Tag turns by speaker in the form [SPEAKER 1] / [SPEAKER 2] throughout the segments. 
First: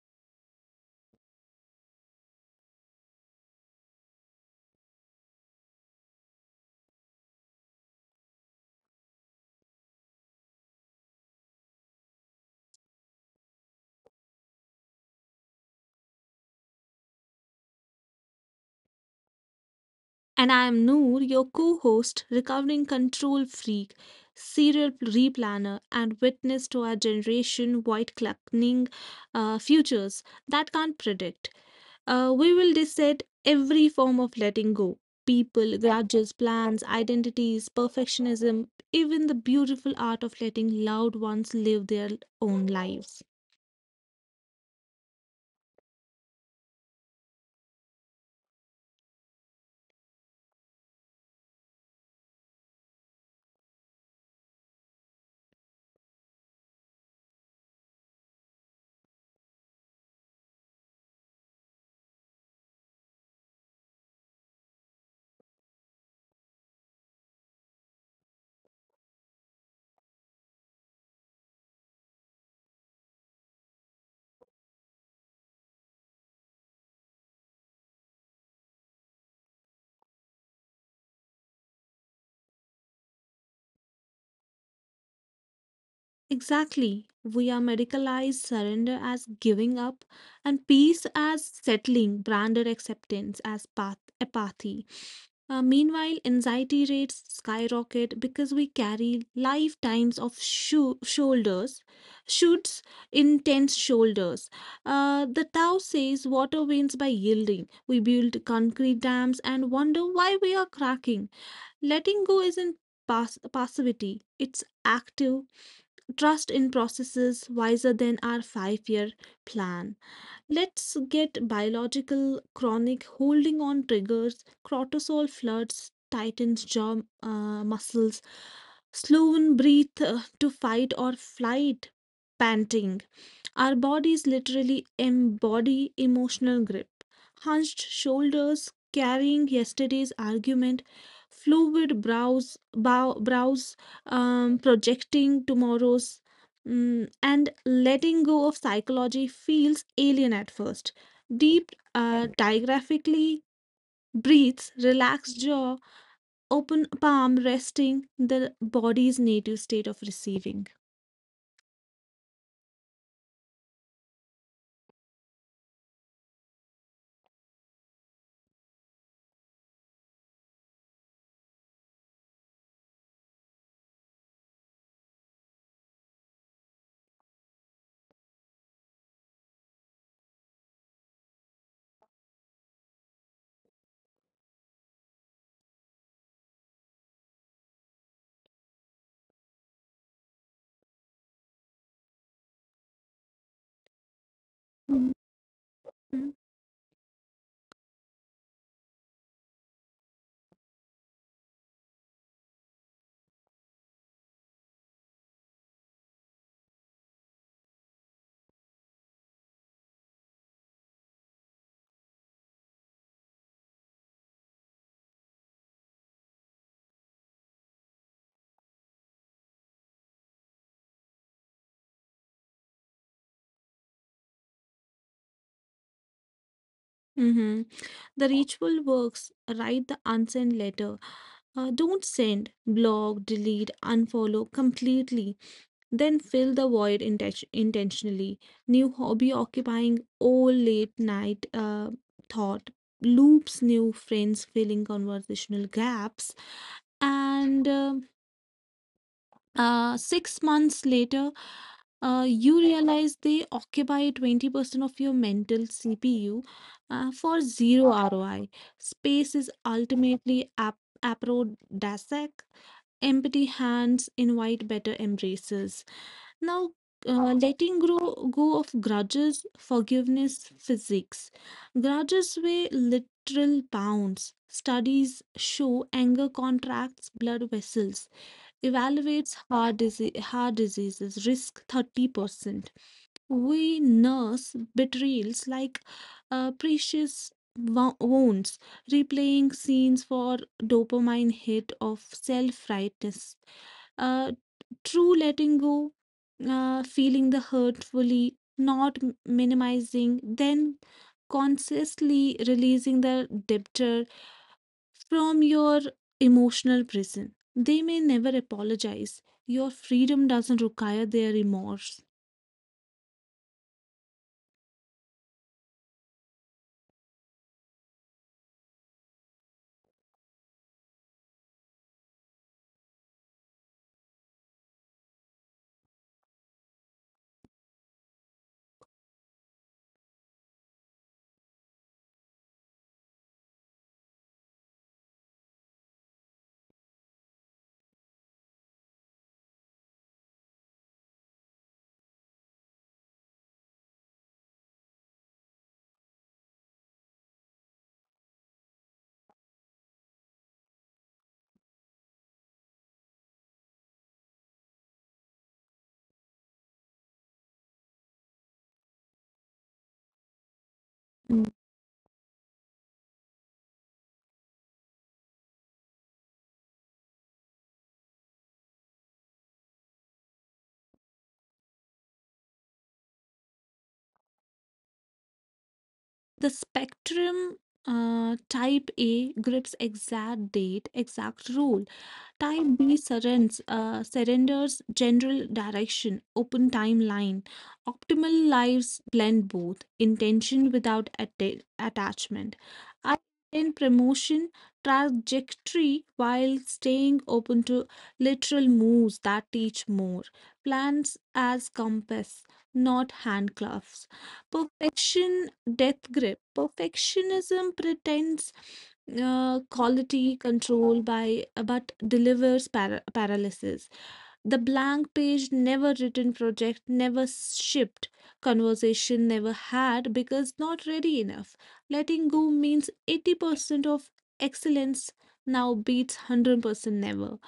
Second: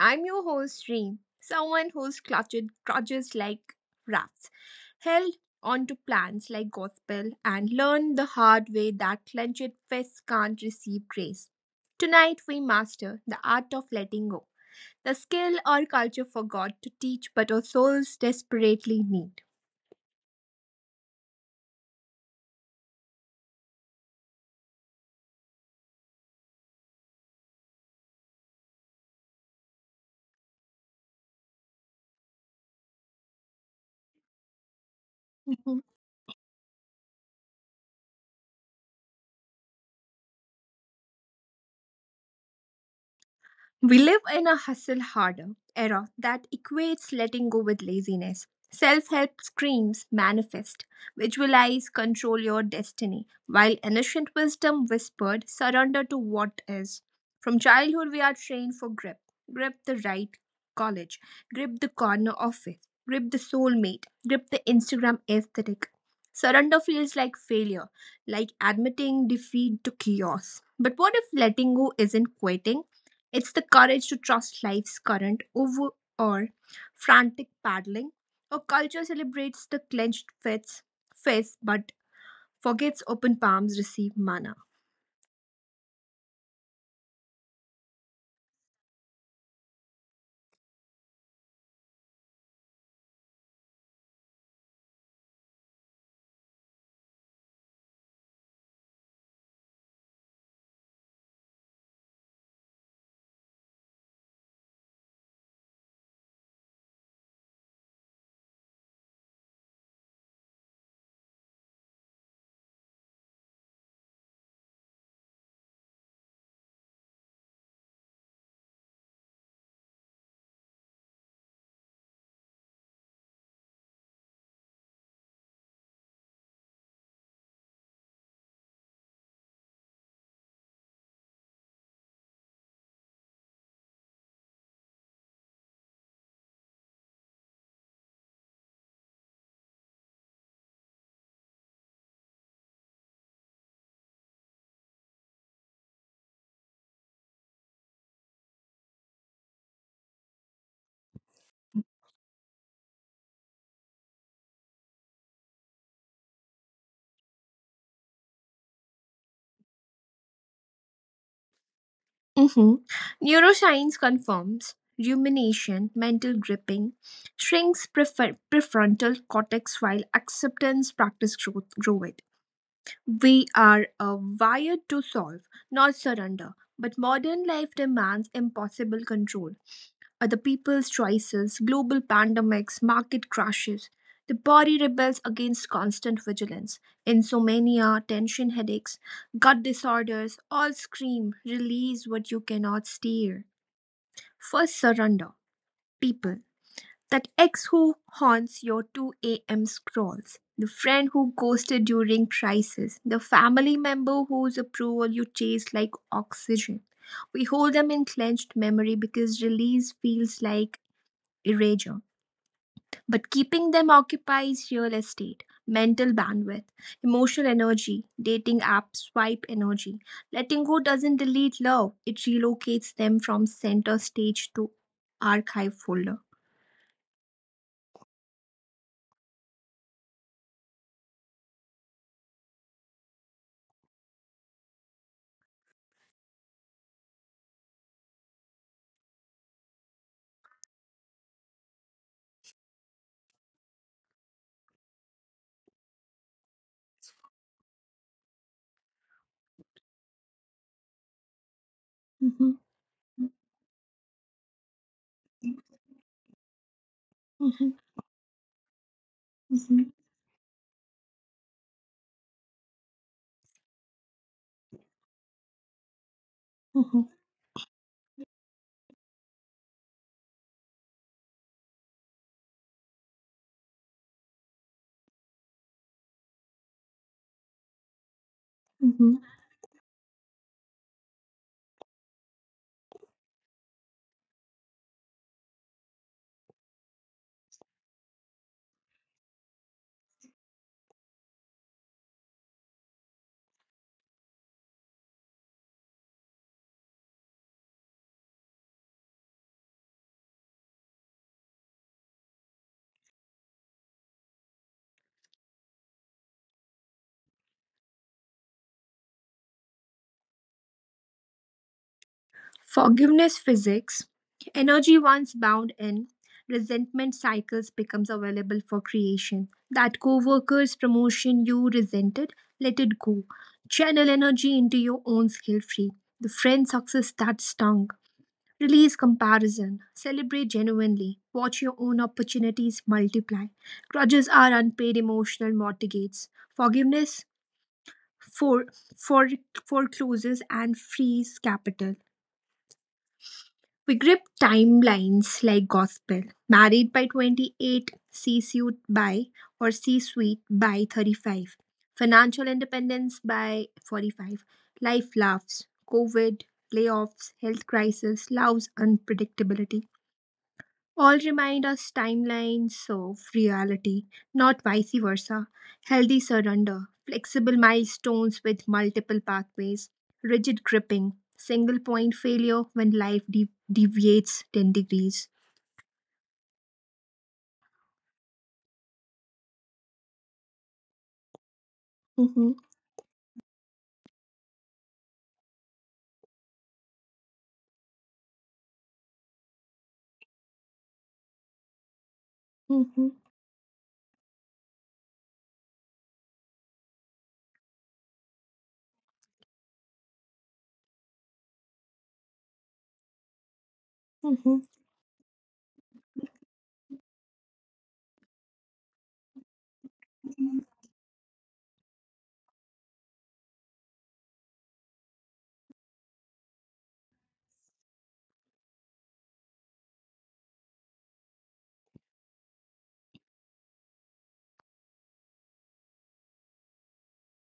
[SPEAKER 1] I'm your host, Reem, someone who's clutched crutches like rats, held onto plans like gospel, and learned the hard way that clenched fists can't receive grace. Tonight, we master the art of letting go, the skill our culture forgot to teach but our souls desperately need.
[SPEAKER 2] And I am Noor, your co host, recovering control freak, serial replanner, and witness to our generation white clucking futures that can't predict. We will dissect every form of letting go people, grudges, plans, identities, perfectionism, even the beautiful art of letting loved ones live their own lives.
[SPEAKER 1] We live in a hustle harder era that equates letting go with laziness. Self help screams manifest, visualize, control your destiny, while ancient wisdom whispered surrender to what is. From childhood, we are trained for grip the right college, grip the corner office, grip the soulmate, grip the Instagram aesthetic. Surrender feels like failure, like admitting defeat to chaos. But what if letting go isn't quitting? It's the courage to trust life's current over or frantic paddling. Our culture celebrates the clenched fists but forgets open palms receive mana.
[SPEAKER 2] Exactly. We are medicalized surrender as giving up and peace as settling, branded acceptance as path apathy. Meanwhile, anxiety rates skyrocket because we carry lifetimes of shoulders, shoots, intense shoulders. The Tao says water wins by yielding. We build concrete dams and wonder why we are cracking. Letting go isn't passivity, it's active trust in processes wiser than our 5-year plan. Let's get biological chronic holding on triggers, cortisol floods, tightens jaw muscles, slow in breathe to fight or flight, panting. Our bodies literally embody emotional grip. Hunched shoulders carrying yesterday's argument, fluid brows, brows projecting tomorrow's, and letting go of psychology feels alien at first. Deep, diagraphically breathes, relaxed jaw, open palm resting the body's native state of receiving.
[SPEAKER 1] Mhm. Neuroscience confirms rumination, mental gripping, shrinks prefrontal cortex while acceptance practice grow it. We are wired to solve, not surrender, but modern life demands impossible control. Are the people's choices, global pandemics, market crashes. The body rebels against constant vigilance. Insomnia, tension headaches, gut disorders all scream, release what you cannot steer. First,
[SPEAKER 2] Mm-hmm.
[SPEAKER 1] surrender. People. That ex who haunts your 2 a.m. scrolls. The friend who ghosted during crisis. The family member whose approval you chase like oxygen. We hold them in clenched memory because release feels like erasure. But keeping them occupies real estate, mental bandwidth, emotional energy, dating app swipe energy. Letting go doesn't delete love, it relocates them from center stage to archive folder.
[SPEAKER 2] Mm-hmm. The ritual works. Write the unsent letter. Don't send, block, delete, unfollow completely. Then fill the void intentionally. New hobby occupying all late night thought loops, new friends filling conversational gaps. And 6 months later,
[SPEAKER 1] Mhm,
[SPEAKER 2] you realize they occupy 20% of your mental CPU
[SPEAKER 1] mhm,
[SPEAKER 2] for zero ROI.
[SPEAKER 1] mhm,
[SPEAKER 2] Space
[SPEAKER 1] mhm,
[SPEAKER 2] is ultimately aphrodisiac. Empty hands invite better embraces.
[SPEAKER 1] mhm,
[SPEAKER 2] Now, go of grudges, forgiveness, physics. Grudges weigh literal pounds. Studies show anger contracts blood vessels,
[SPEAKER 1] mhm.
[SPEAKER 2] evaluates heart diseases, risk 30%. We nurse betrayals like precious wounds, replaying scenes for dopamine hit of self rightness, uh, true letting go, feeling the hurt fully, not minimizing, then consciously releasing the debtor from your emotional prison. They may never apologize. Your freedom doesn't require their remorse.
[SPEAKER 1] Forgiveness physics. Energy once bound in, resentment cycles becomes available for creation. That co-worker's promotion you resented, let it go. Channel energy into your own skill tree. The friend success that stung. Release comparison. Celebrate genuinely. Watch your own opportunities multiply. Grudges are unpaid emotional mortgages. Forgiveness for for forecloses and frees capital. We grip timelines like gospel. Married by 28, C-suite by or C-suite by 35. Financial independence by 45. Life laughs. COVID, layoffs, health crisis, love's unpredictability. All
[SPEAKER 2] Mm.
[SPEAKER 1] remind us timelines of reality, not vice versa. Healthy surrender, flexible milestones with multiple pathways, rigid gripping, single point failure when life deviates 10 degrees.
[SPEAKER 2] The spectrum, type A grips exact date, exact role.
[SPEAKER 1] Mhm,
[SPEAKER 2] Type B surrenders general direction, open timeline. Optimal lives blend both, intention without attachment.
[SPEAKER 1] mhm,
[SPEAKER 2] I in promotion trajectory while staying open to literal moves that teach more. Plans as compass, not handcuffs.
[SPEAKER 1] mhm.
[SPEAKER 2] Perfection death grip. Perfectionism pretends quality control by but delivers paralysis. The blank page, never written project, never shipped, conversation never had because not ready enough. Letting go means 80% of excellence now beats 100% never.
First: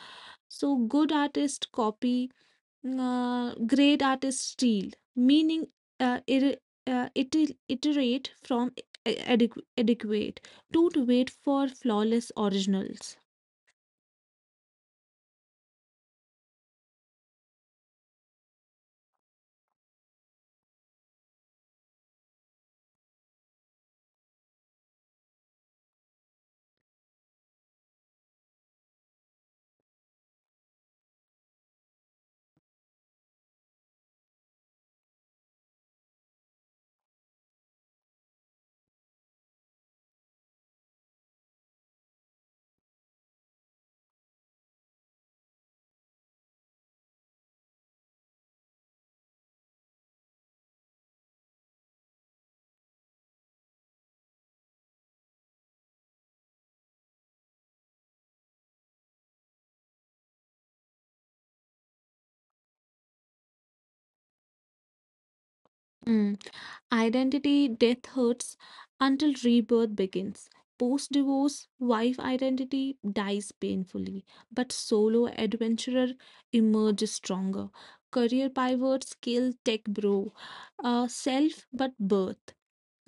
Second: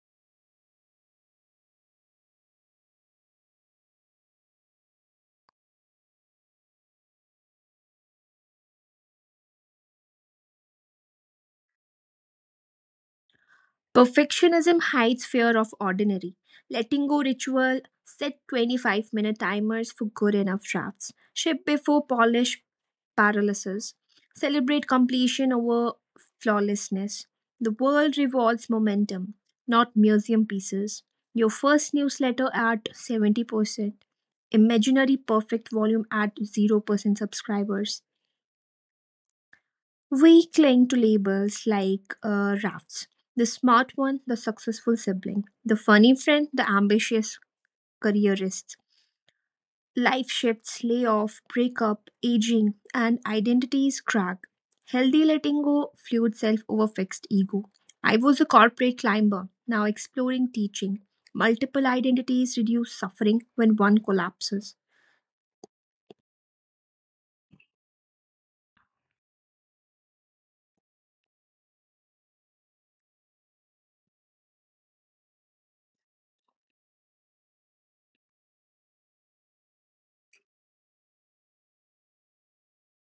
[SPEAKER 2] So good artists copy, great artists steal, meaning uh, ir- iterate from uh, adequate, don't wait for flawless originals.
[SPEAKER 1] Perfectionism hides fear of ordinary. Letting go ritual, set 25-minute timers for good enough drafts. Ship before polish paralysis. Celebrate completion over flawlessness. The world revolves momentum, not museum pieces. Your first newsletter at 70%. Imaginary perfect volume at 0% subscribers. We cling to labels like rafts the smart one, the successful sibling, the funny friend, the ambitious careerist. Life shifts, layoff, breakup, aging, and identities crack. Healthy letting go, fluid self over fixed ego. I was a corporate climber, now exploring teaching. Multiple identities reduce suffering when one collapses.
[SPEAKER 2] Mm. Identity death hurts until rebirth begins. Post divorce, wife identity dies painfully, but solo adventurer emerges stronger. Career pivot, skill, tech bro, self but birth.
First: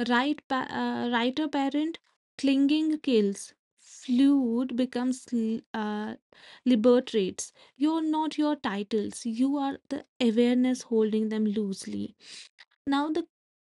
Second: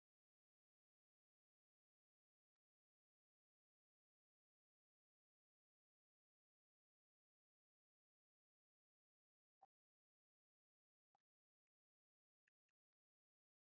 [SPEAKER 2] Right, writer parent, clinging kills. Fluid becomes liberates. You're not your titles, you are the awareness holding them loosely now the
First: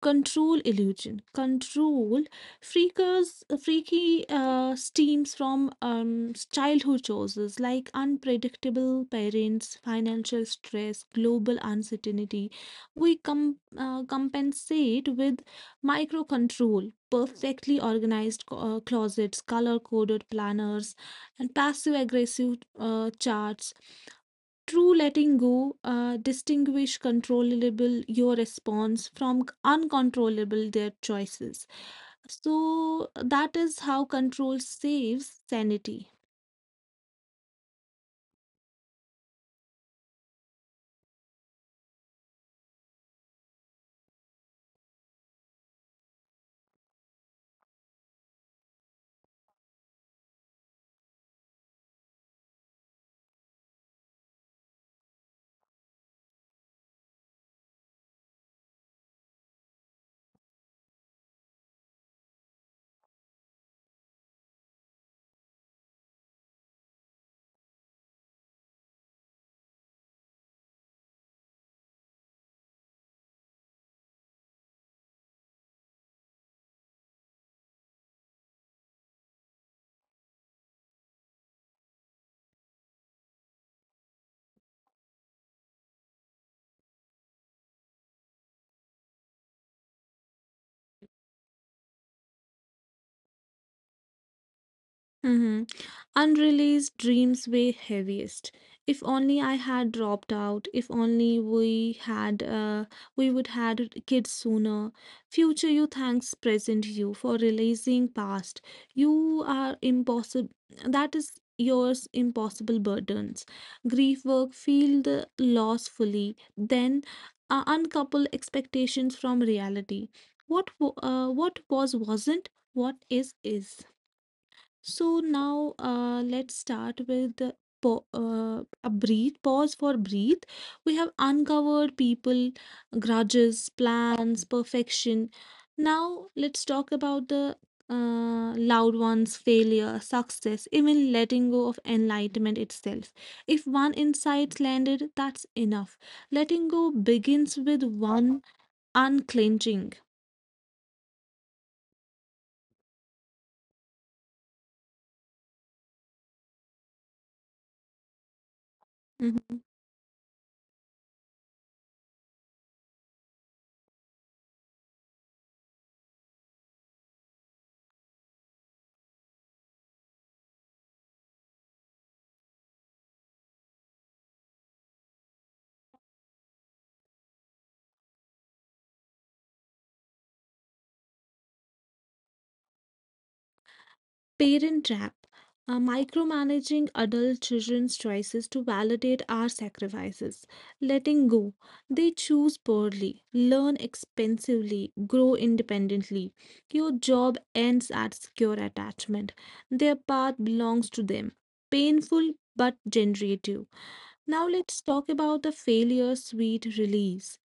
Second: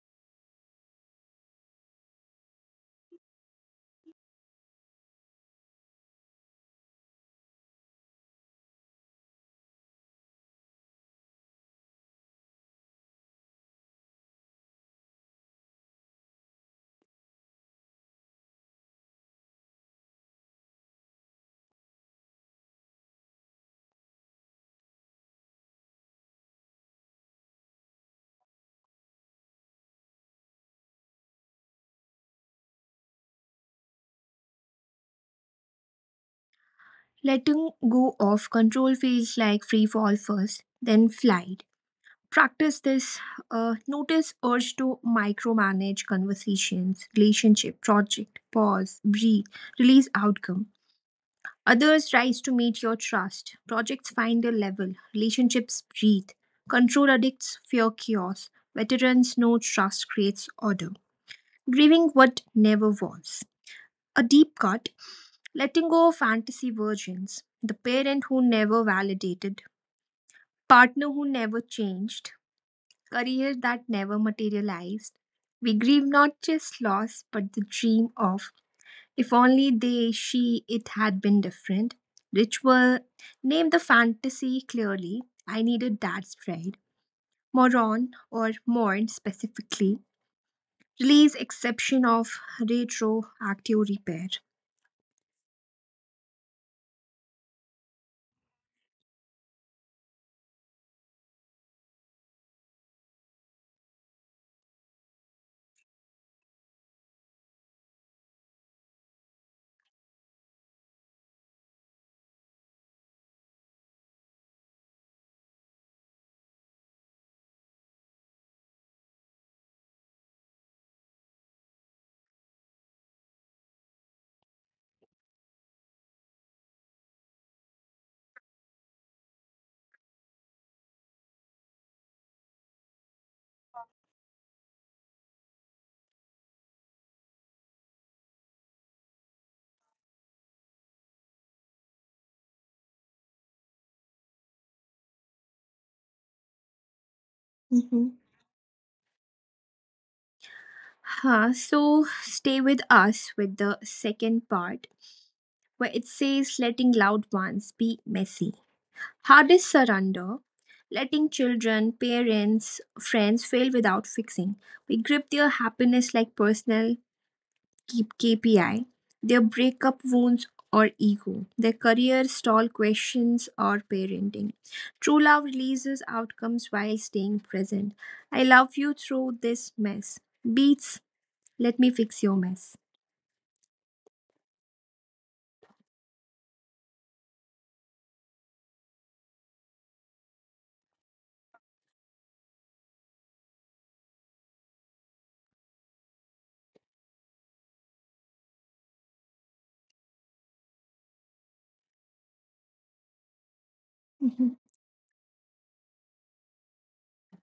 [SPEAKER 2] control illusion. Control freakers freaky steams from childhood choices like unpredictable parents, financial stress, global uncertainty. We compensate with micro control, perfectly organized closets, color coded planners, and passive aggressive charts. True letting go distinguish controllable your response from uncontrollable their choices. So that is how control saves sanity.
[SPEAKER 1] Letting go of control feels like free fall first, then flight. Practice this, notice urge to micromanage conversations relationship project pause breathe release outcome others rise to meet your trust projects find a level relationships breathe control addicts fear chaos veterans know trust creates order grieving what never was a deep cut letting go of fantasy virgins the parent who never validated partner who never changed career that never materialized. We grieve not just loss, but the dream of if only they, she, it had been different. Ritual named the fantasy clearly. I needed that spread. Moron or mourn specifically. Release exception of retroactive repair.
[SPEAKER 2] Mm-hmm. Unreleased dreams weigh heaviest. If only I had dropped out. If only we would had kids sooner. Future you thanks present you for releasing past. You are impossible. That is yours impossible burdens. Grief work. Feel the loss fully. Then uncouple expectations from reality. What was wasn't. What is is. So now let's start with the a breathe pause for breathe. We have uncovered people, grudges, plans, perfection. Now let's talk about the loud ones, failure, success, even letting go of enlightenment itself. If one insight landed, that's enough. Letting go begins with
[SPEAKER 1] Mm-hmm.
[SPEAKER 2] one unclenching.
[SPEAKER 1] Huh, so stay with us with the second part where it says letting loud ones be messy.
[SPEAKER 2] Mhm.
[SPEAKER 1] Hardest surrender, letting children, parents, friends fail without fixing. We grip their happiness like personal keep KPI, their breakup wounds or ego, their career stall questions or parenting. True love releases outcomes while staying present. I love you through this mess. Beats, let me fix your mess.
[SPEAKER 2] Parent trap, micromanaging adult children's choices to validate our sacrifices. Letting go. They choose poorly, learn expensively, grow independently. Your job ends at secure attachment. Their path belongs to them. Painful but generative. Now let's talk about the failure sweet release.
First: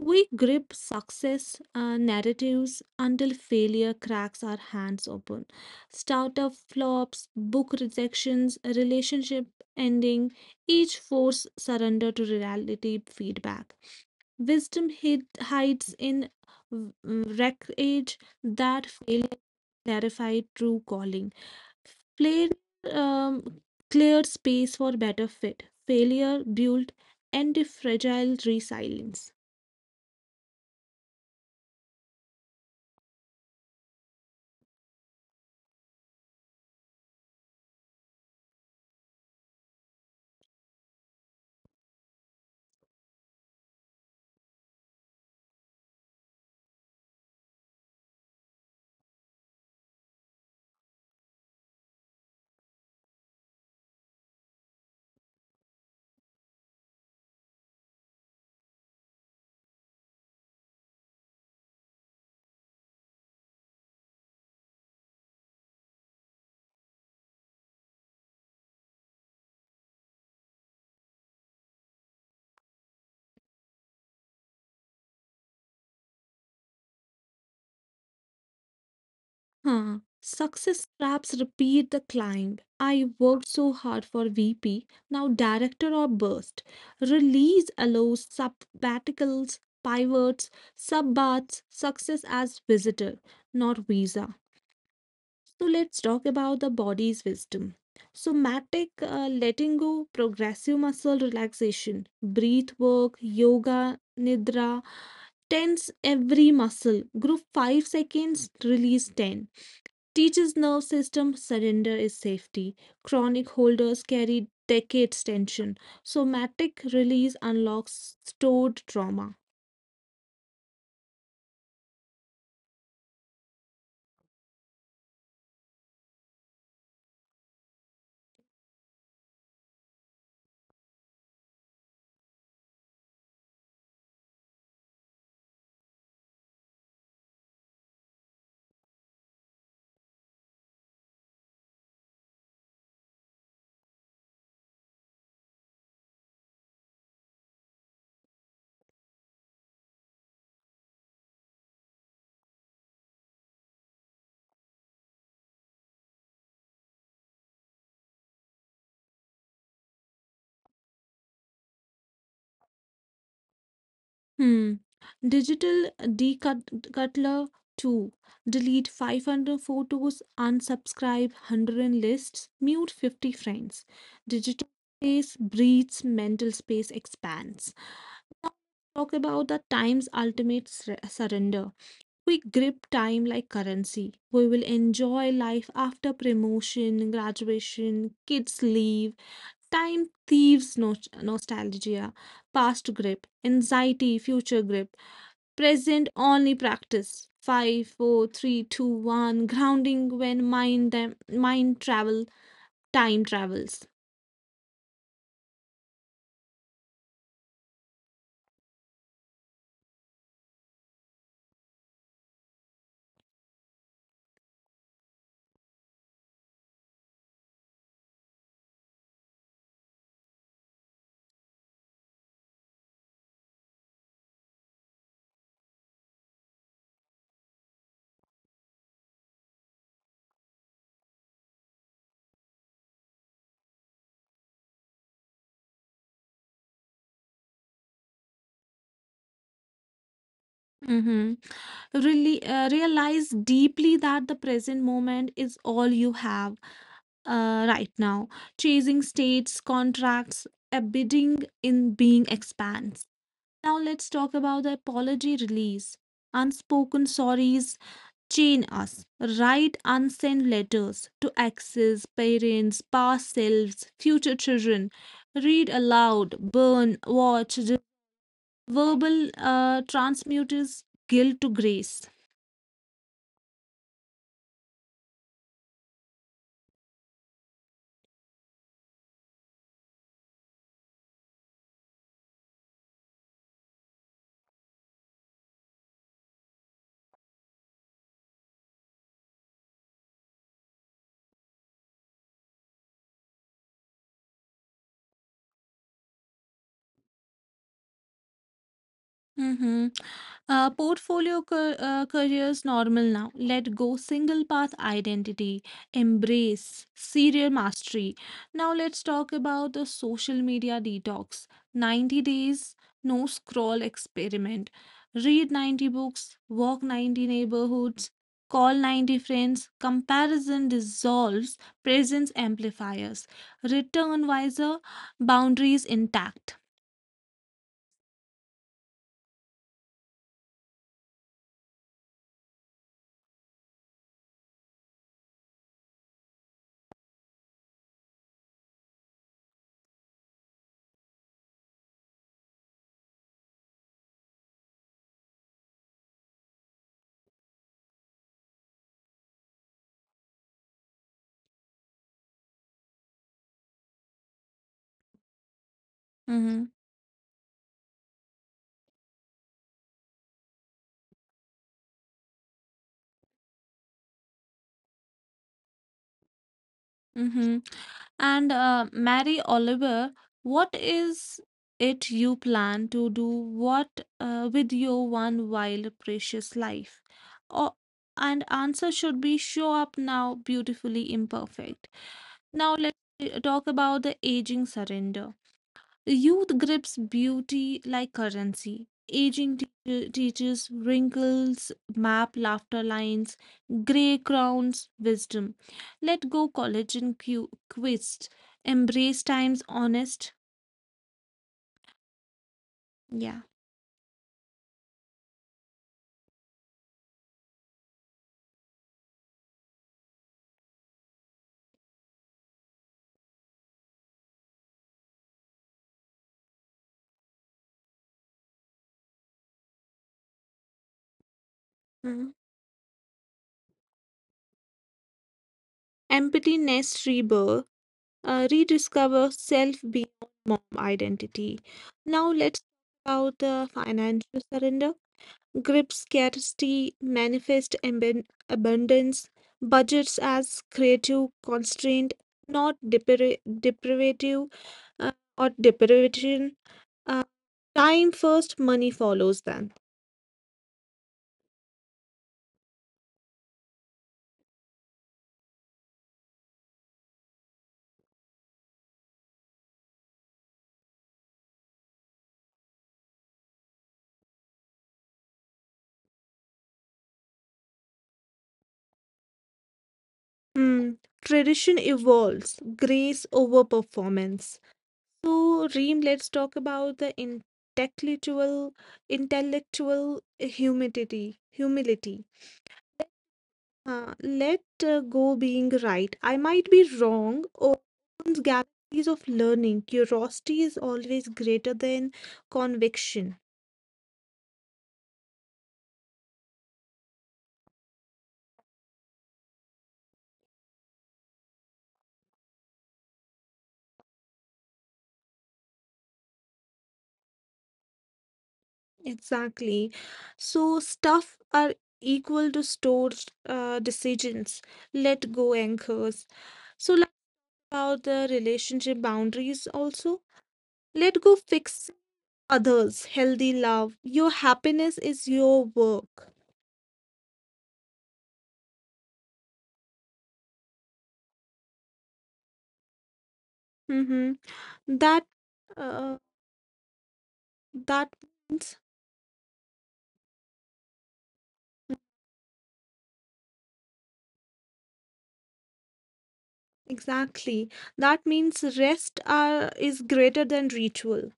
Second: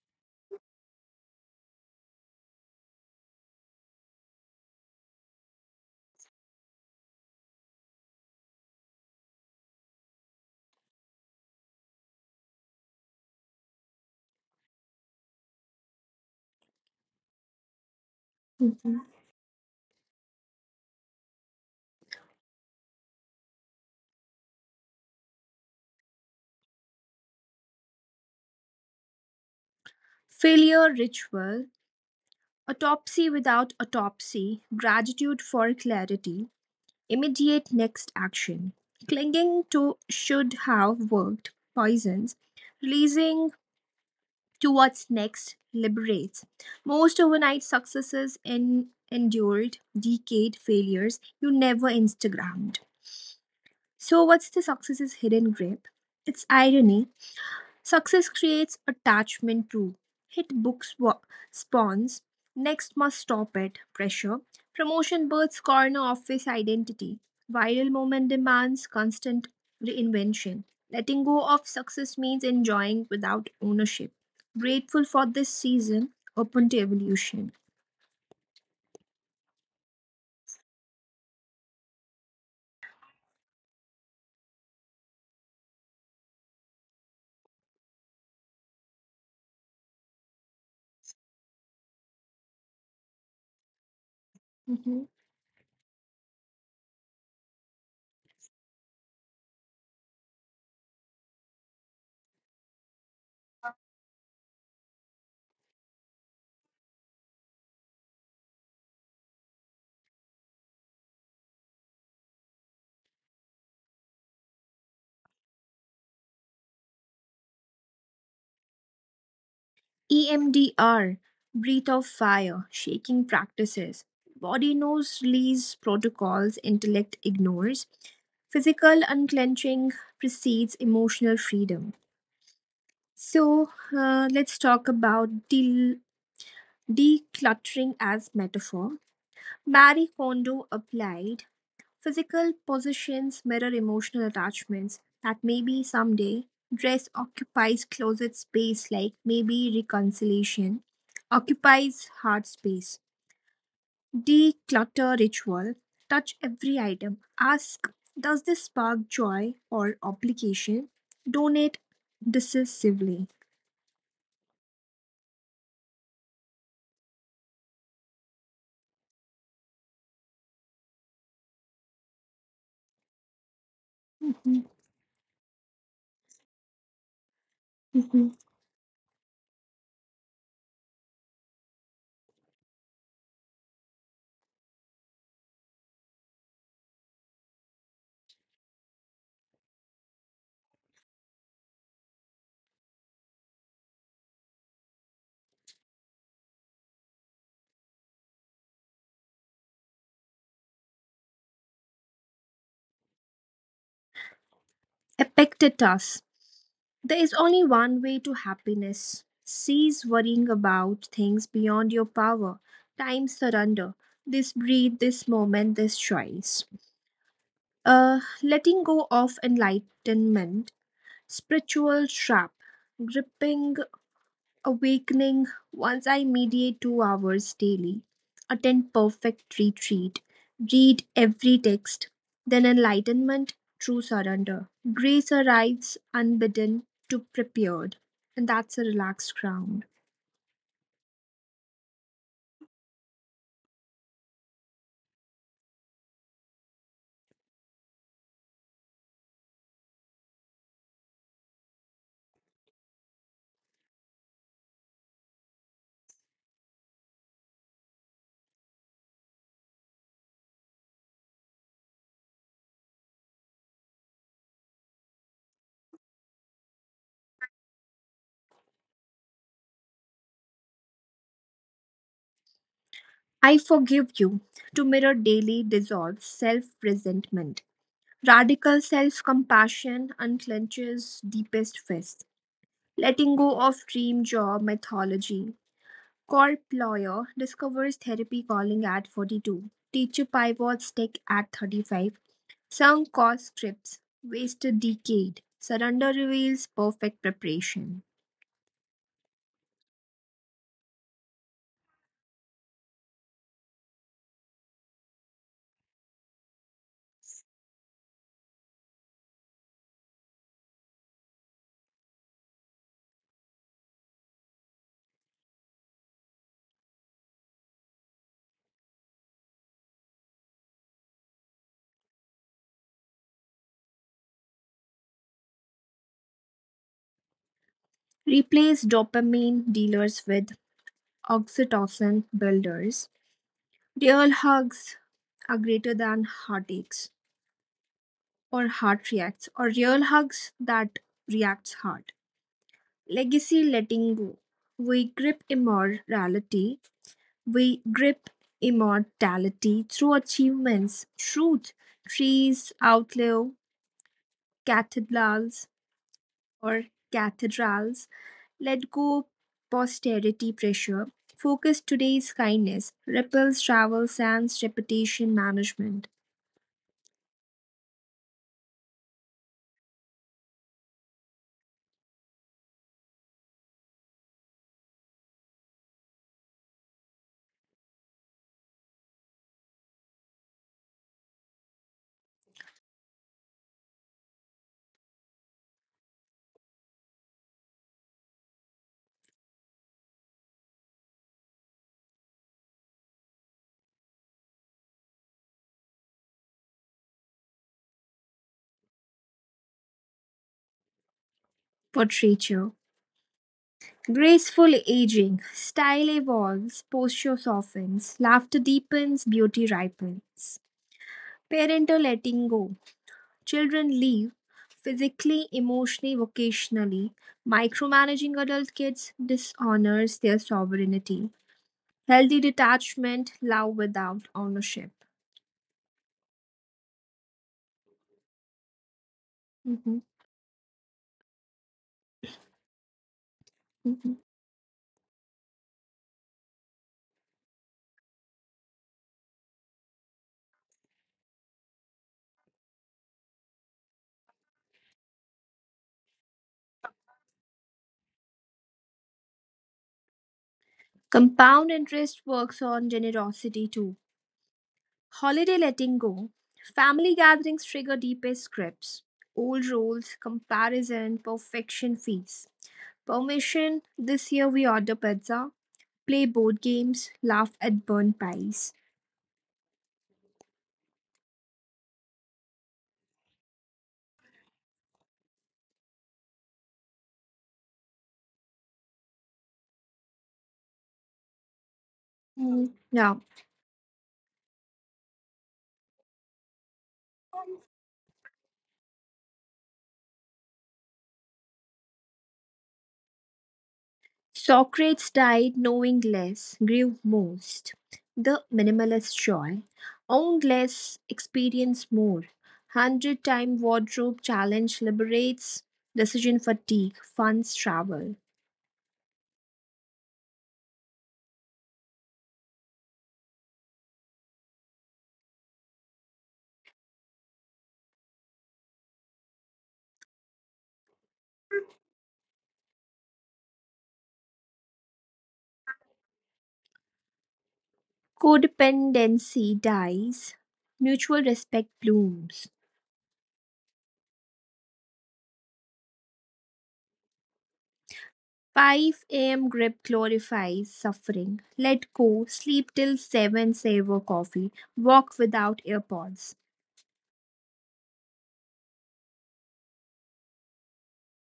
[SPEAKER 2] We grip success narratives until failure cracks our hands open. Startup flops, book rejections, relationship ending, each force surrender to reality feedback. Wisdom hides in wreckage
[SPEAKER 1] Mhm,
[SPEAKER 2] that
[SPEAKER 1] mhm.
[SPEAKER 2] failure clarified true calling. Failure um, cleared space for better fit. Failure built anti-fragile resilience.
[SPEAKER 1] Failure ritual, autopsy without autopsy, gratitude for clarity, immediate next action. Clinging to should have worked poisons. Releasing to what's next liberates. Most overnight successes endured decade failures you never Instagrammed. So, what's the success's hidden grip? It's irony. Success creates attachment too. Hit book spawns, next must stop it, pressure. Promotion births corner office identity. Viral moment demands constant reinvention. Letting go of success means enjoying without ownership. Grateful for this season, open to evolution.
[SPEAKER 2] Huh. Success traps repeat the climb. I worked so hard for VP, now director or burst. Release allows sabbaticals, pivots, subbats, success as visitor, not visa.
[SPEAKER 1] Mhm.
[SPEAKER 2] So let's talk about the body's wisdom. Somatic letting go, progressive muscle relaxation, breath work, yoga, nidra, tense every muscle, group 5 seconds, release 10 teaches nerve system surrender is safety. Chronic holders carry decades tension. Somatic release unlocks stored trauma.
[SPEAKER 1] EMDR, breath of fire, shaking practices, body knows release protocols intellect ignores, physical unclenching precedes emotional freedom. So let's talk about decluttering as metaphor. Marie Kondo applied physical possessions mirror emotional attachments that maybe someday dress occupies closet space like maybe reconciliation occupies heart space. Declutter ritual. Touch every item. Ask, does this spark joy or obligation? Donate decisively.
[SPEAKER 2] Hmm. Digital decutler two. Delete 500 photos, unsubscribe 100 lists, mute 50 friends.
[SPEAKER 1] Mhm,
[SPEAKER 2] Digital space breathes, mental space expands.
[SPEAKER 1] mhm.
[SPEAKER 2] Now, talk about the time's ultimate surrender. We grip time like currency. We will enjoy life after promotion, graduation, kids leave, time thieves nostalgia, past grip, anxiety, future grip, present only practice. Five, four, three, two, one. Grounding when mind travel, time travels.
[SPEAKER 1] Epictetus. There is only one way to happiness. Cease worrying about things beyond your power. Time surrender. This breath, this moment, this choice. Letting go of enlightenment, spiritual trap, gripping awakening once I meditate 2 hours daily, attend perfect retreat, read every text, then enlightenment, true surrender. Grace arrives unbidden to prepared, and that's a relaxed ground.
[SPEAKER 2] Mm-hmm. Really, realize deeply that the present moment is all you have right now. Chasing states, contracts, abiding in being expands. Now let's talk about the apology release. Unspoken sorries chain us. Write unsent letters to exes, parents, past selves, future children. Read aloud, burn, watch, verbal transmutes guilt to grace.
[SPEAKER 1] I forgive you to mirror daily dissolves self resentment. Radical self compassion unclenches deepest fists. Letting go of dream job mythology Corp lawyer discovers therapy calling at 42, teacher pivots tech at 35, sunk cost scripts, wasted decade, surrender reveals perfect preparation.
[SPEAKER 2] Mm-hmm. Portfolio careers normal now. Let go single path identity. Embrace serial mastery. Now let's talk about the social media detox. 90 days no scroll experiment. Read 90 books, walk 90 neighborhoods, call 90 friends. Comparison dissolves, presence amplifiers. Return wiser, boundaries intact.
[SPEAKER 1] Replace dopamine dealers with oxytocin builders. Real hugs are greater than heartaches or heart reacts or real hugs that reacts hard. Legacy letting go. We grip immorality We grip immortality through achievements. Truth, trees outlive cathedrals
[SPEAKER 2] Mm-hmm.
[SPEAKER 1] or cathedrals. Let go posterity pressure. Focus today's kindness. Ripples travel Sands reputation management.
[SPEAKER 2] Mm-hmm. And Mary Oliver, what is it you plan to do? What with your one wild, precious life? Oh, and answer should be show up now, beautifully imperfect. Now let's talk about the aging surrender. Youth grips beauty like currency. Aging teaches wrinkles, map laughter lines, gray crowns, wisdom. Let go collagen quist. Embrace time's honest.
[SPEAKER 1] Portraiture.
[SPEAKER 2] Yeah.
[SPEAKER 1] Graceful aging. Style evolves. Posture softens. Laughter deepens. Beauty ripens. Parental letting go. Children leave physically, emotionally, vocationally. Micromanaging adult kids dishonors their sovereignty. Healthy detachment,
[SPEAKER 2] Mhm.
[SPEAKER 1] love without ownership.
[SPEAKER 2] Empathy nest rebirth.
[SPEAKER 1] Mhm,
[SPEAKER 2] Rediscover self beyond mom identity. Now
[SPEAKER 1] mhm.
[SPEAKER 2] let's talk about the financial surrender. Grip scarcity, manifest abundance, budgets as creative constraint, not deprivative, or deprivation. Uh, time first, money follows then.
[SPEAKER 1] Compound interest works on generosity too. Holiday letting go. Family gatherings trigger deepest scripts. Old rules, comparison, perfection fees. Permission, this year we order pizza, play board games, laugh at burn pies.
[SPEAKER 2] Hmm. Tradition evolves, grace over performance. So, Reem, let's talk about the intellectual, humility.
[SPEAKER 1] Mm. Yeah.
[SPEAKER 2] Let go being right. I might be wrong. Opens galaxies of learning. Curiosity is always greater than conviction.
[SPEAKER 1] Socrates died knowing less, grew most. The minimalist joy. Own less, experience more. Hundred time wardrobe challenge liberates decision fatigue, funds travel.
[SPEAKER 2] Exactly. So, stuff are equal to stored decisions. Let go anchors. So, like about the relationship boundaries also. Let go fix others. Healthy love. Your happiness is your work.
[SPEAKER 1] Codependency dies, mutual respect blooms.
[SPEAKER 2] Mm-hmm. That uh, that means.
[SPEAKER 1] 5 a.m. grip glorifies suffering. Let go, sleep till 7, savor coffee, walk without earpods.
[SPEAKER 2] Exactly. That means is greater than ritual.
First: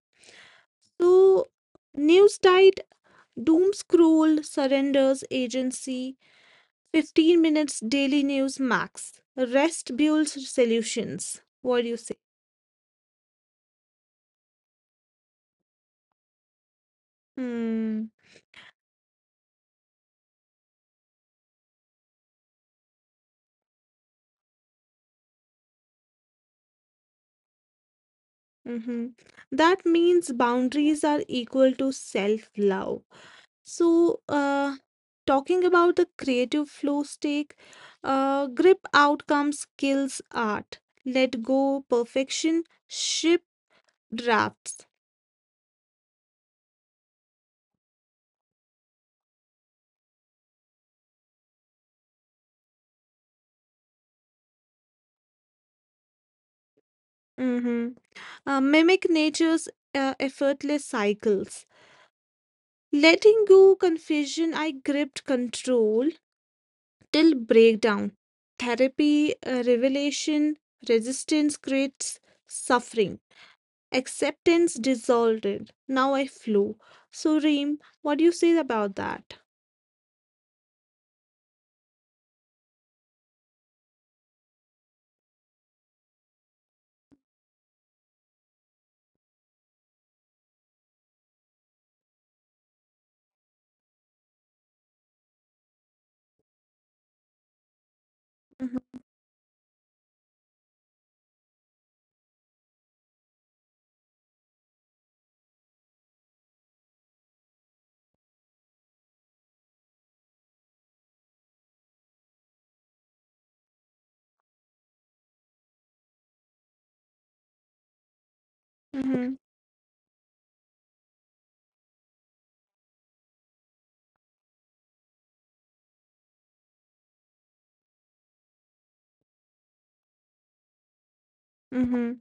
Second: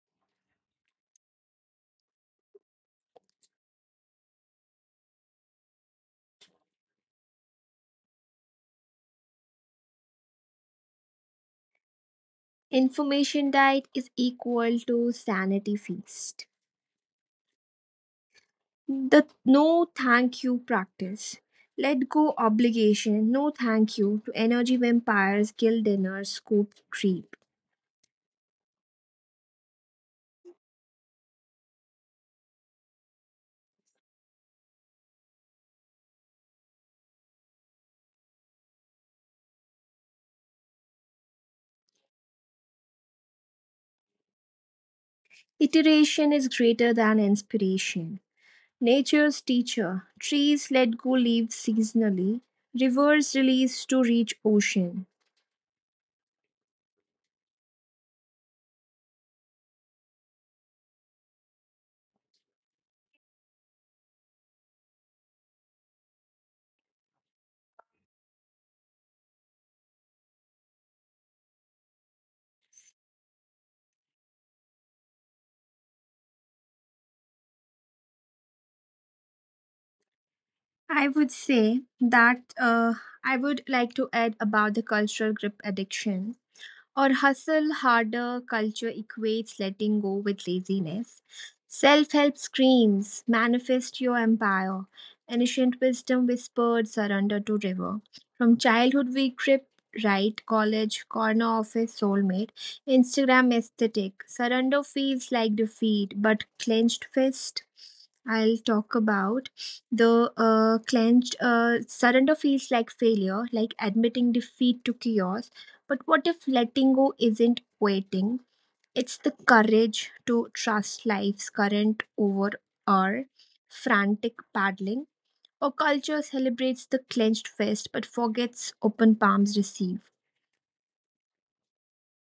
[SPEAKER 2] So, news diet, doom scroll, surrenders, agency, 15 minutes daily news max. Rest builds solutions. What do you say?
[SPEAKER 1] Information diet is equal to sanity feast.
[SPEAKER 2] Hmm.
[SPEAKER 1] The no thank you practice. Let go obligation, no thank you to energy vampires, kill dinner, scoop creep.
[SPEAKER 2] Mm-hmm. That means boundaries are equal to self love. So, talking about the creative flow stake, grip outcomes kills art. Let go perfection, ship drafts.
[SPEAKER 1] Iteration is greater than inspiration. Nature's teacher, trees let go leaves seasonally, rivers release to reach ocean.
[SPEAKER 2] Mhm. Mimic nature's effortless cycles. Letting go confusion, I gripped control till breakdown. Therapy, revelation, resistance creates suffering. Acceptance dissolved. Now I flow. So, Reem, what do you say about that?
[SPEAKER 1] I would say that I would like to add about the cultural grip addiction or hustle harder culture equates letting go with laziness. Self help screams, manifest your empire. Ancient wisdom whispered, surrender to river. From
[SPEAKER 2] Mm-hmm.
[SPEAKER 1] childhood, we grip right, college, corner office, soulmate, Instagram aesthetic. Surrender feels like defeat, but clenched fist. I'll talk about the clenched surrender feels like failure, like admitting defeat to chaos but what if letting go isn't waiting? It's the
[SPEAKER 2] Mm-hmm.
[SPEAKER 1] courage to trust life's current over our frantic paddling. Our culture celebrates the clenched fist but forgets open palms receive.
[SPEAKER 2] Mm-hmm.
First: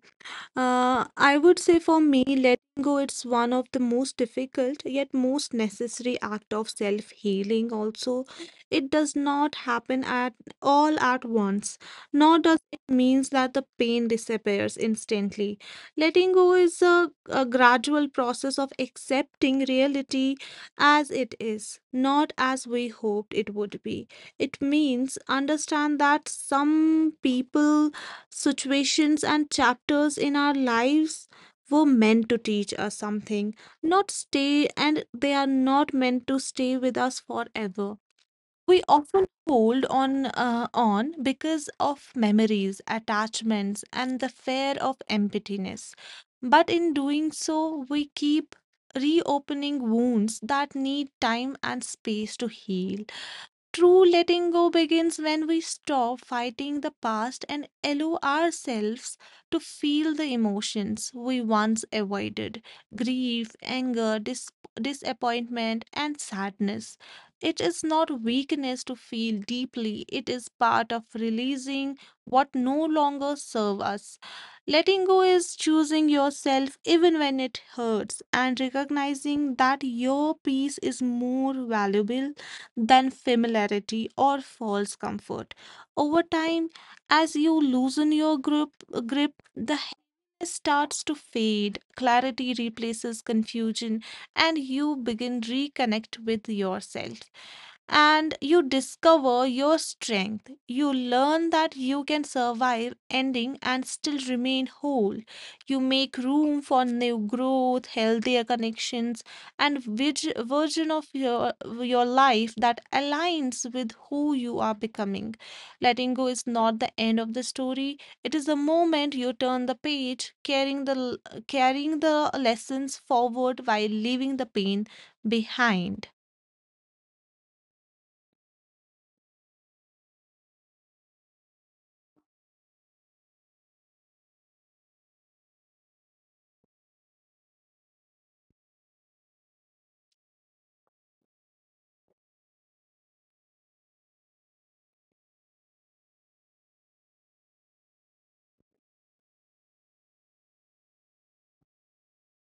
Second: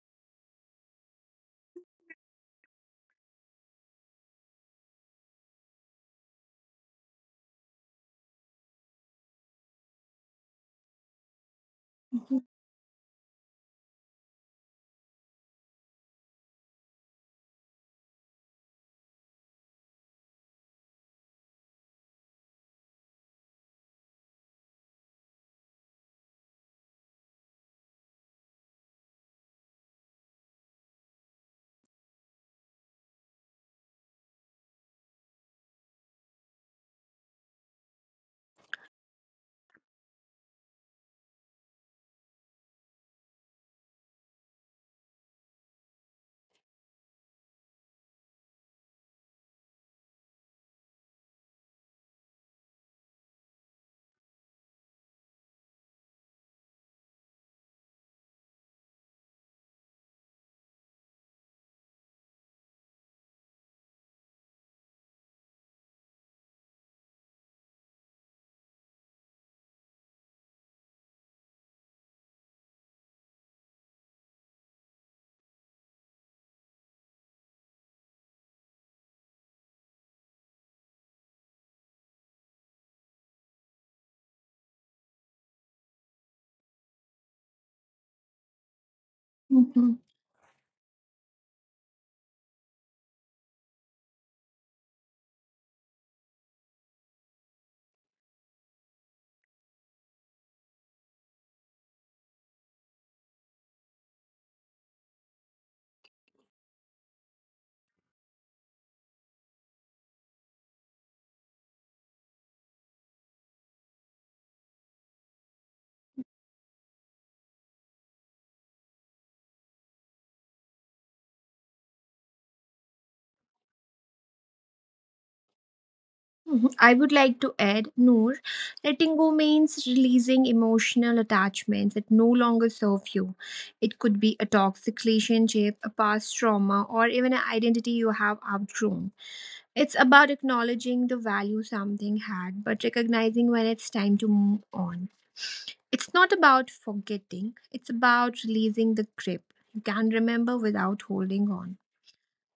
[SPEAKER 2] I would say for me, letting go, it's one of the most difficult yet most necessary act of self-healing. Also, it does not happen at all at once,
[SPEAKER 1] Mhm,
[SPEAKER 2] nor does it means that the pain disappears instantly. Letting go is a gradual process of accepting reality as it is, not as we hoped it would be. It means understand that some people situations and chapters in our lives were meant to teach us something, not stay, and they are not meant to stay with us forever. We often hold on because of memories, attachments, and the fear of emptiness. But in doing so, we keep reopening wounds that need time and space to heal. True letting go begins when we stop fighting the past and allow ourselves to feel the emotions we once avoided grief, anger, disappointment, and sadness. It is not weakness to feel deeply, it is part of releasing what no longer serves us. Letting go is choosing yourself even when it hurts and recognizing that your peace is more valuable than familiarity or false comfort. Over time, as you loosen your grip the
[SPEAKER 1] mhm.
[SPEAKER 2] hair starts to fade, clarity replaces confusion, and you begin reconnect with yourself and you discover your strength. You learn that you can survive ending and still remain whole. You make room for new growth, healthier connections, and version of your life that aligns with who you are becoming. Letting go is not the end of the story. It is the moment you turn the page, carrying the lessons forward while leaving the pain behind.
[SPEAKER 1] Mhm. I would like to add, Noor, letting go means releasing emotional attachments that no longer serve you. It could be a toxic relationship, a past trauma, or even an identity you have outgrown. It's about acknowledging the value something had, but recognizing when it's time to move on. It's not about forgetting, it's about releasing the grip you can remember without holding on.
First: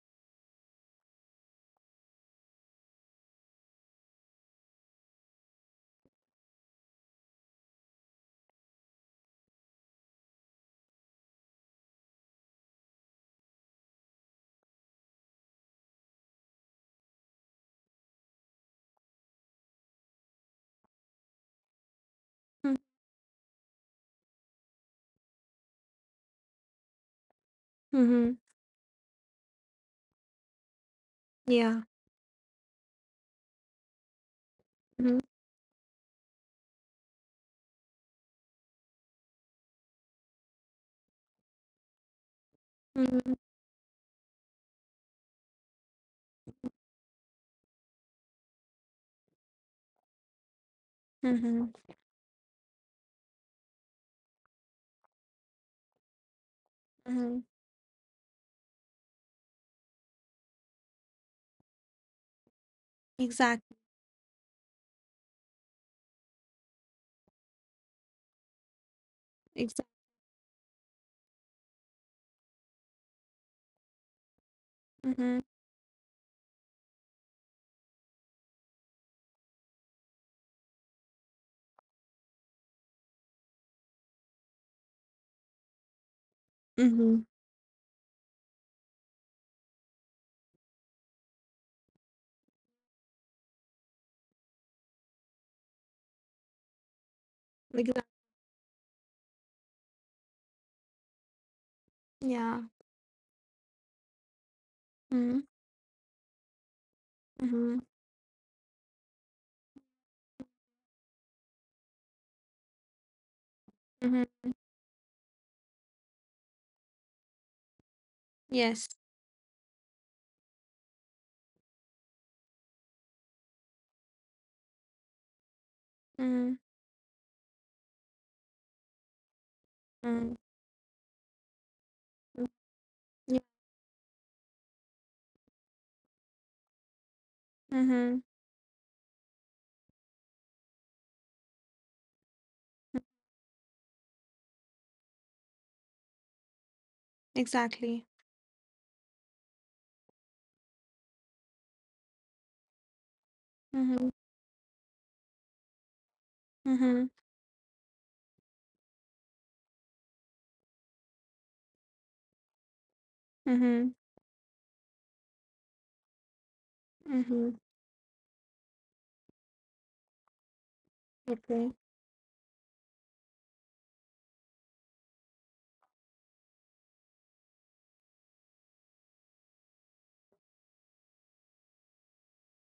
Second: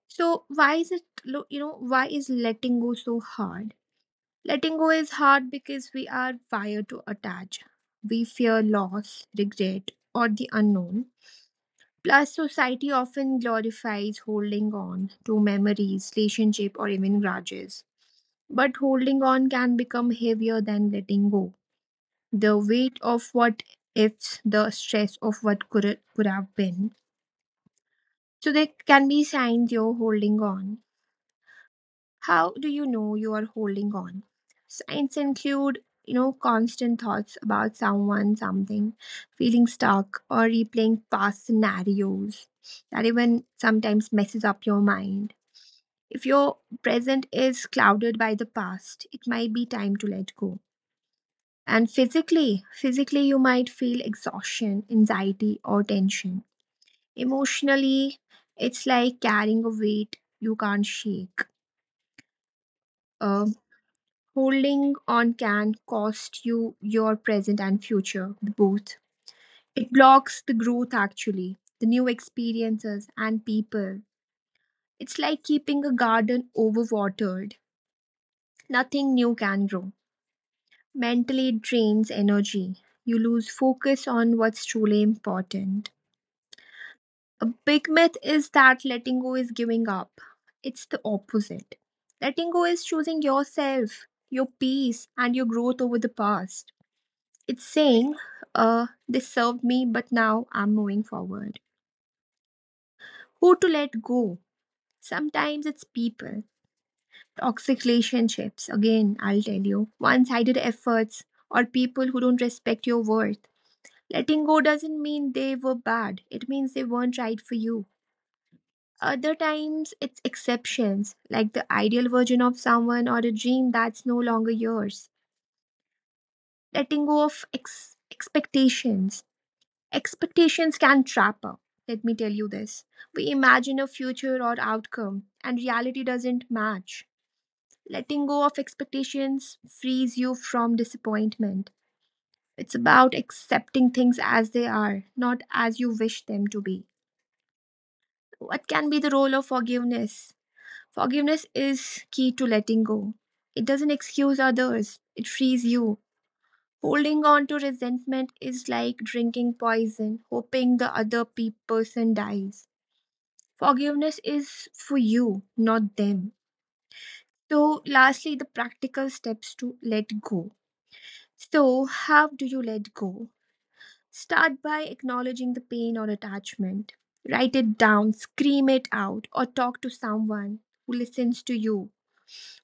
[SPEAKER 1] So, why is you know, why is letting go so hard? Letting go is hard because we are wired to attach. We fear loss, regret, or the unknown. Plus, society often glorifies holding on to memories, relationship, or even grudges. But holding on can become heavier than letting go. The weight of what ifs, the stress of what could have been.
[SPEAKER 2] Mm-hmm.
[SPEAKER 1] So, there can be signs you're holding on.
[SPEAKER 2] Yeah.
[SPEAKER 1] How do you know you are holding on? Signs
[SPEAKER 2] Mhm,
[SPEAKER 1] include, you know, constant thoughts about someone, something, feeling stuck, or replaying past scenarios that
[SPEAKER 2] mhm,
[SPEAKER 1] even sometimes messes up your mind. If your present is clouded by the past, it might be time to let go.
[SPEAKER 2] mhm,
[SPEAKER 1] And physically, you might feel exhaustion, anxiety, or tension.
[SPEAKER 2] mhm.
[SPEAKER 1] Emotionally, it's like carrying a weight you can't shake. Um,
[SPEAKER 2] Exact
[SPEAKER 1] Holding on can cost you your present and future, both.
[SPEAKER 2] exact
[SPEAKER 1] It blocks the growth, actually, the new experiences and people. It's
[SPEAKER 2] Mhm,
[SPEAKER 1] like keeping a garden overwatered. Nothing new can grow. Mentally, it drains energy. You lose focus on what's truly important.
[SPEAKER 2] mhm.
[SPEAKER 1] A big myth is that letting go is giving up. It's the opposite. Letting go is choosing yourself, your peace, and your growth over the past. It's
[SPEAKER 2] Exactly.
[SPEAKER 1] saying, they served me, but now I'm moving forward.
[SPEAKER 2] Yeah.
[SPEAKER 1] Who to let go?
[SPEAKER 2] Mhm,
[SPEAKER 1] Sometimes it's people,
[SPEAKER 2] mhm,
[SPEAKER 1] toxic relationships, again, I'll tell you, one sided efforts, or people who don't respect your worth.
[SPEAKER 2] mhm.
[SPEAKER 1] Letting go doesn't mean they were bad, it means they weren't right for you.
[SPEAKER 2] Yes.
[SPEAKER 1] Other times, it's exceptions, like the ideal version of someone or a dream that's no longer yours.
[SPEAKER 2] Mhm,
[SPEAKER 1] Letting go of expectations.
[SPEAKER 2] mhm,
[SPEAKER 1] Expectations can trap us. Let me tell
[SPEAKER 2] mhm.
[SPEAKER 1] you this. We
[SPEAKER 2] Yeah.
[SPEAKER 1] imagine a future or outcome, and reality doesn't match.
[SPEAKER 2] Mhm.
[SPEAKER 1] Letting go of expectations frees you from disappointment. It's about accepting things as they are, not as you wish them to be.
[SPEAKER 2] Exactly.
[SPEAKER 1] What can be the role of forgiveness? Forgiveness is key to letting go. It doesn't
[SPEAKER 2] Mhm,
[SPEAKER 1] excuse others, it frees you.
[SPEAKER 2] mhm,
[SPEAKER 1] Holding on to resentment is like drinking poison, hoping the other person dies.
[SPEAKER 2] mhm,
[SPEAKER 1] Forgiveness is for you, not them.
[SPEAKER 2] mhm.
[SPEAKER 1] So, lastly, the practical steps to let go.
[SPEAKER 2] Okay.
[SPEAKER 1] So, how do you let go? Start by acknowledging the pain or attachment. Write it down, scream it out, or talk to someone who listens to you,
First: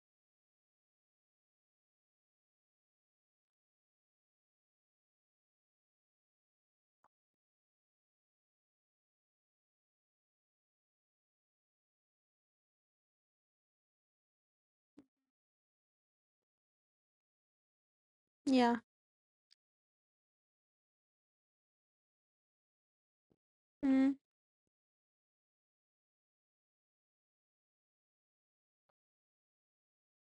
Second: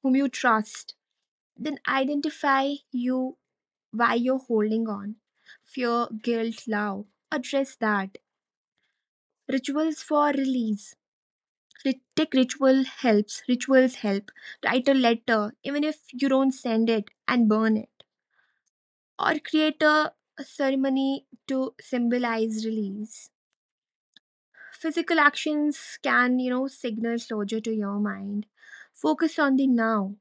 [SPEAKER 1] whom you trust. Then identify you why you're holding on. Fear, guilt, love. Address that. Rituals for release. Tech ritual helps, rituals help. Write a letter, even if you don't send it, and burn it.
[SPEAKER 2] Yeah.
[SPEAKER 1] Or create a ceremony to symbolize release.
[SPEAKER 2] Mhm,
[SPEAKER 1] Physical actions can, you know, signal closure to your mind. Focus on the now.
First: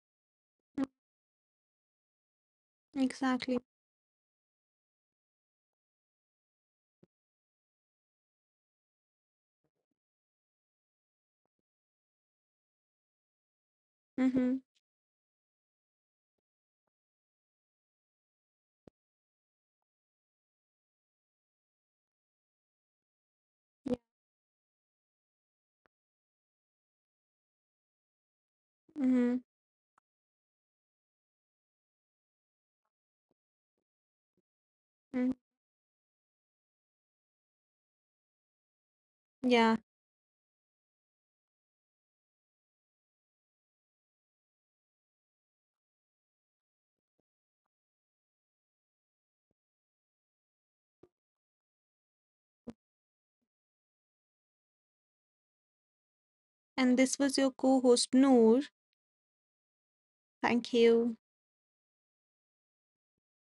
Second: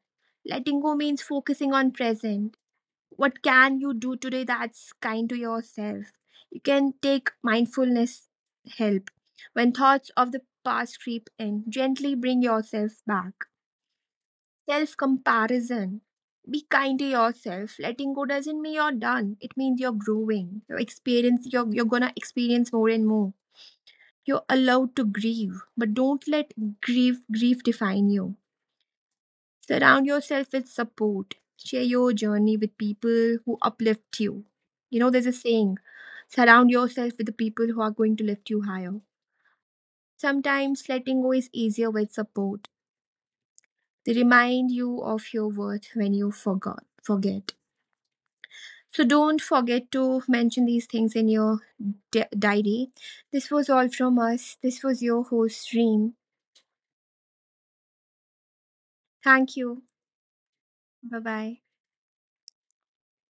[SPEAKER 1] Letting
[SPEAKER 2] mhm.
[SPEAKER 1] go means focusing on present. What
[SPEAKER 2] Exactly.
[SPEAKER 1] can you do today that's kind to yourself? You can take mindfulness help. When thoughts of the past creep in, gently bring yourself back.
[SPEAKER 2] Mhm.
[SPEAKER 1] Self comparison. Be kind to yourself. Letting go doesn't mean you're done. It means you're growing. Your experience, you're gonna experience more and more.
[SPEAKER 2] Yeah.
[SPEAKER 1] You're allowed to grieve, but don't let grief define you.
[SPEAKER 2] Mhm,
[SPEAKER 1] Surround yourself with support. Share your journey with people who uplift you. You know, there's a
[SPEAKER 2] mhm.
[SPEAKER 1] saying, surround yourself with the people who are going to lift you higher.
[SPEAKER 2] Yeah.
[SPEAKER 1] Sometimes letting go is easier with support. They remind you of your worth when you forget. So don't forget to mention these things in your diary. This was all from us. This was your host, Reem.
[SPEAKER 2] And this was your co-host Noor.
[SPEAKER 1] Thank you.
[SPEAKER 2] Thank you.
[SPEAKER 1] Bye bye.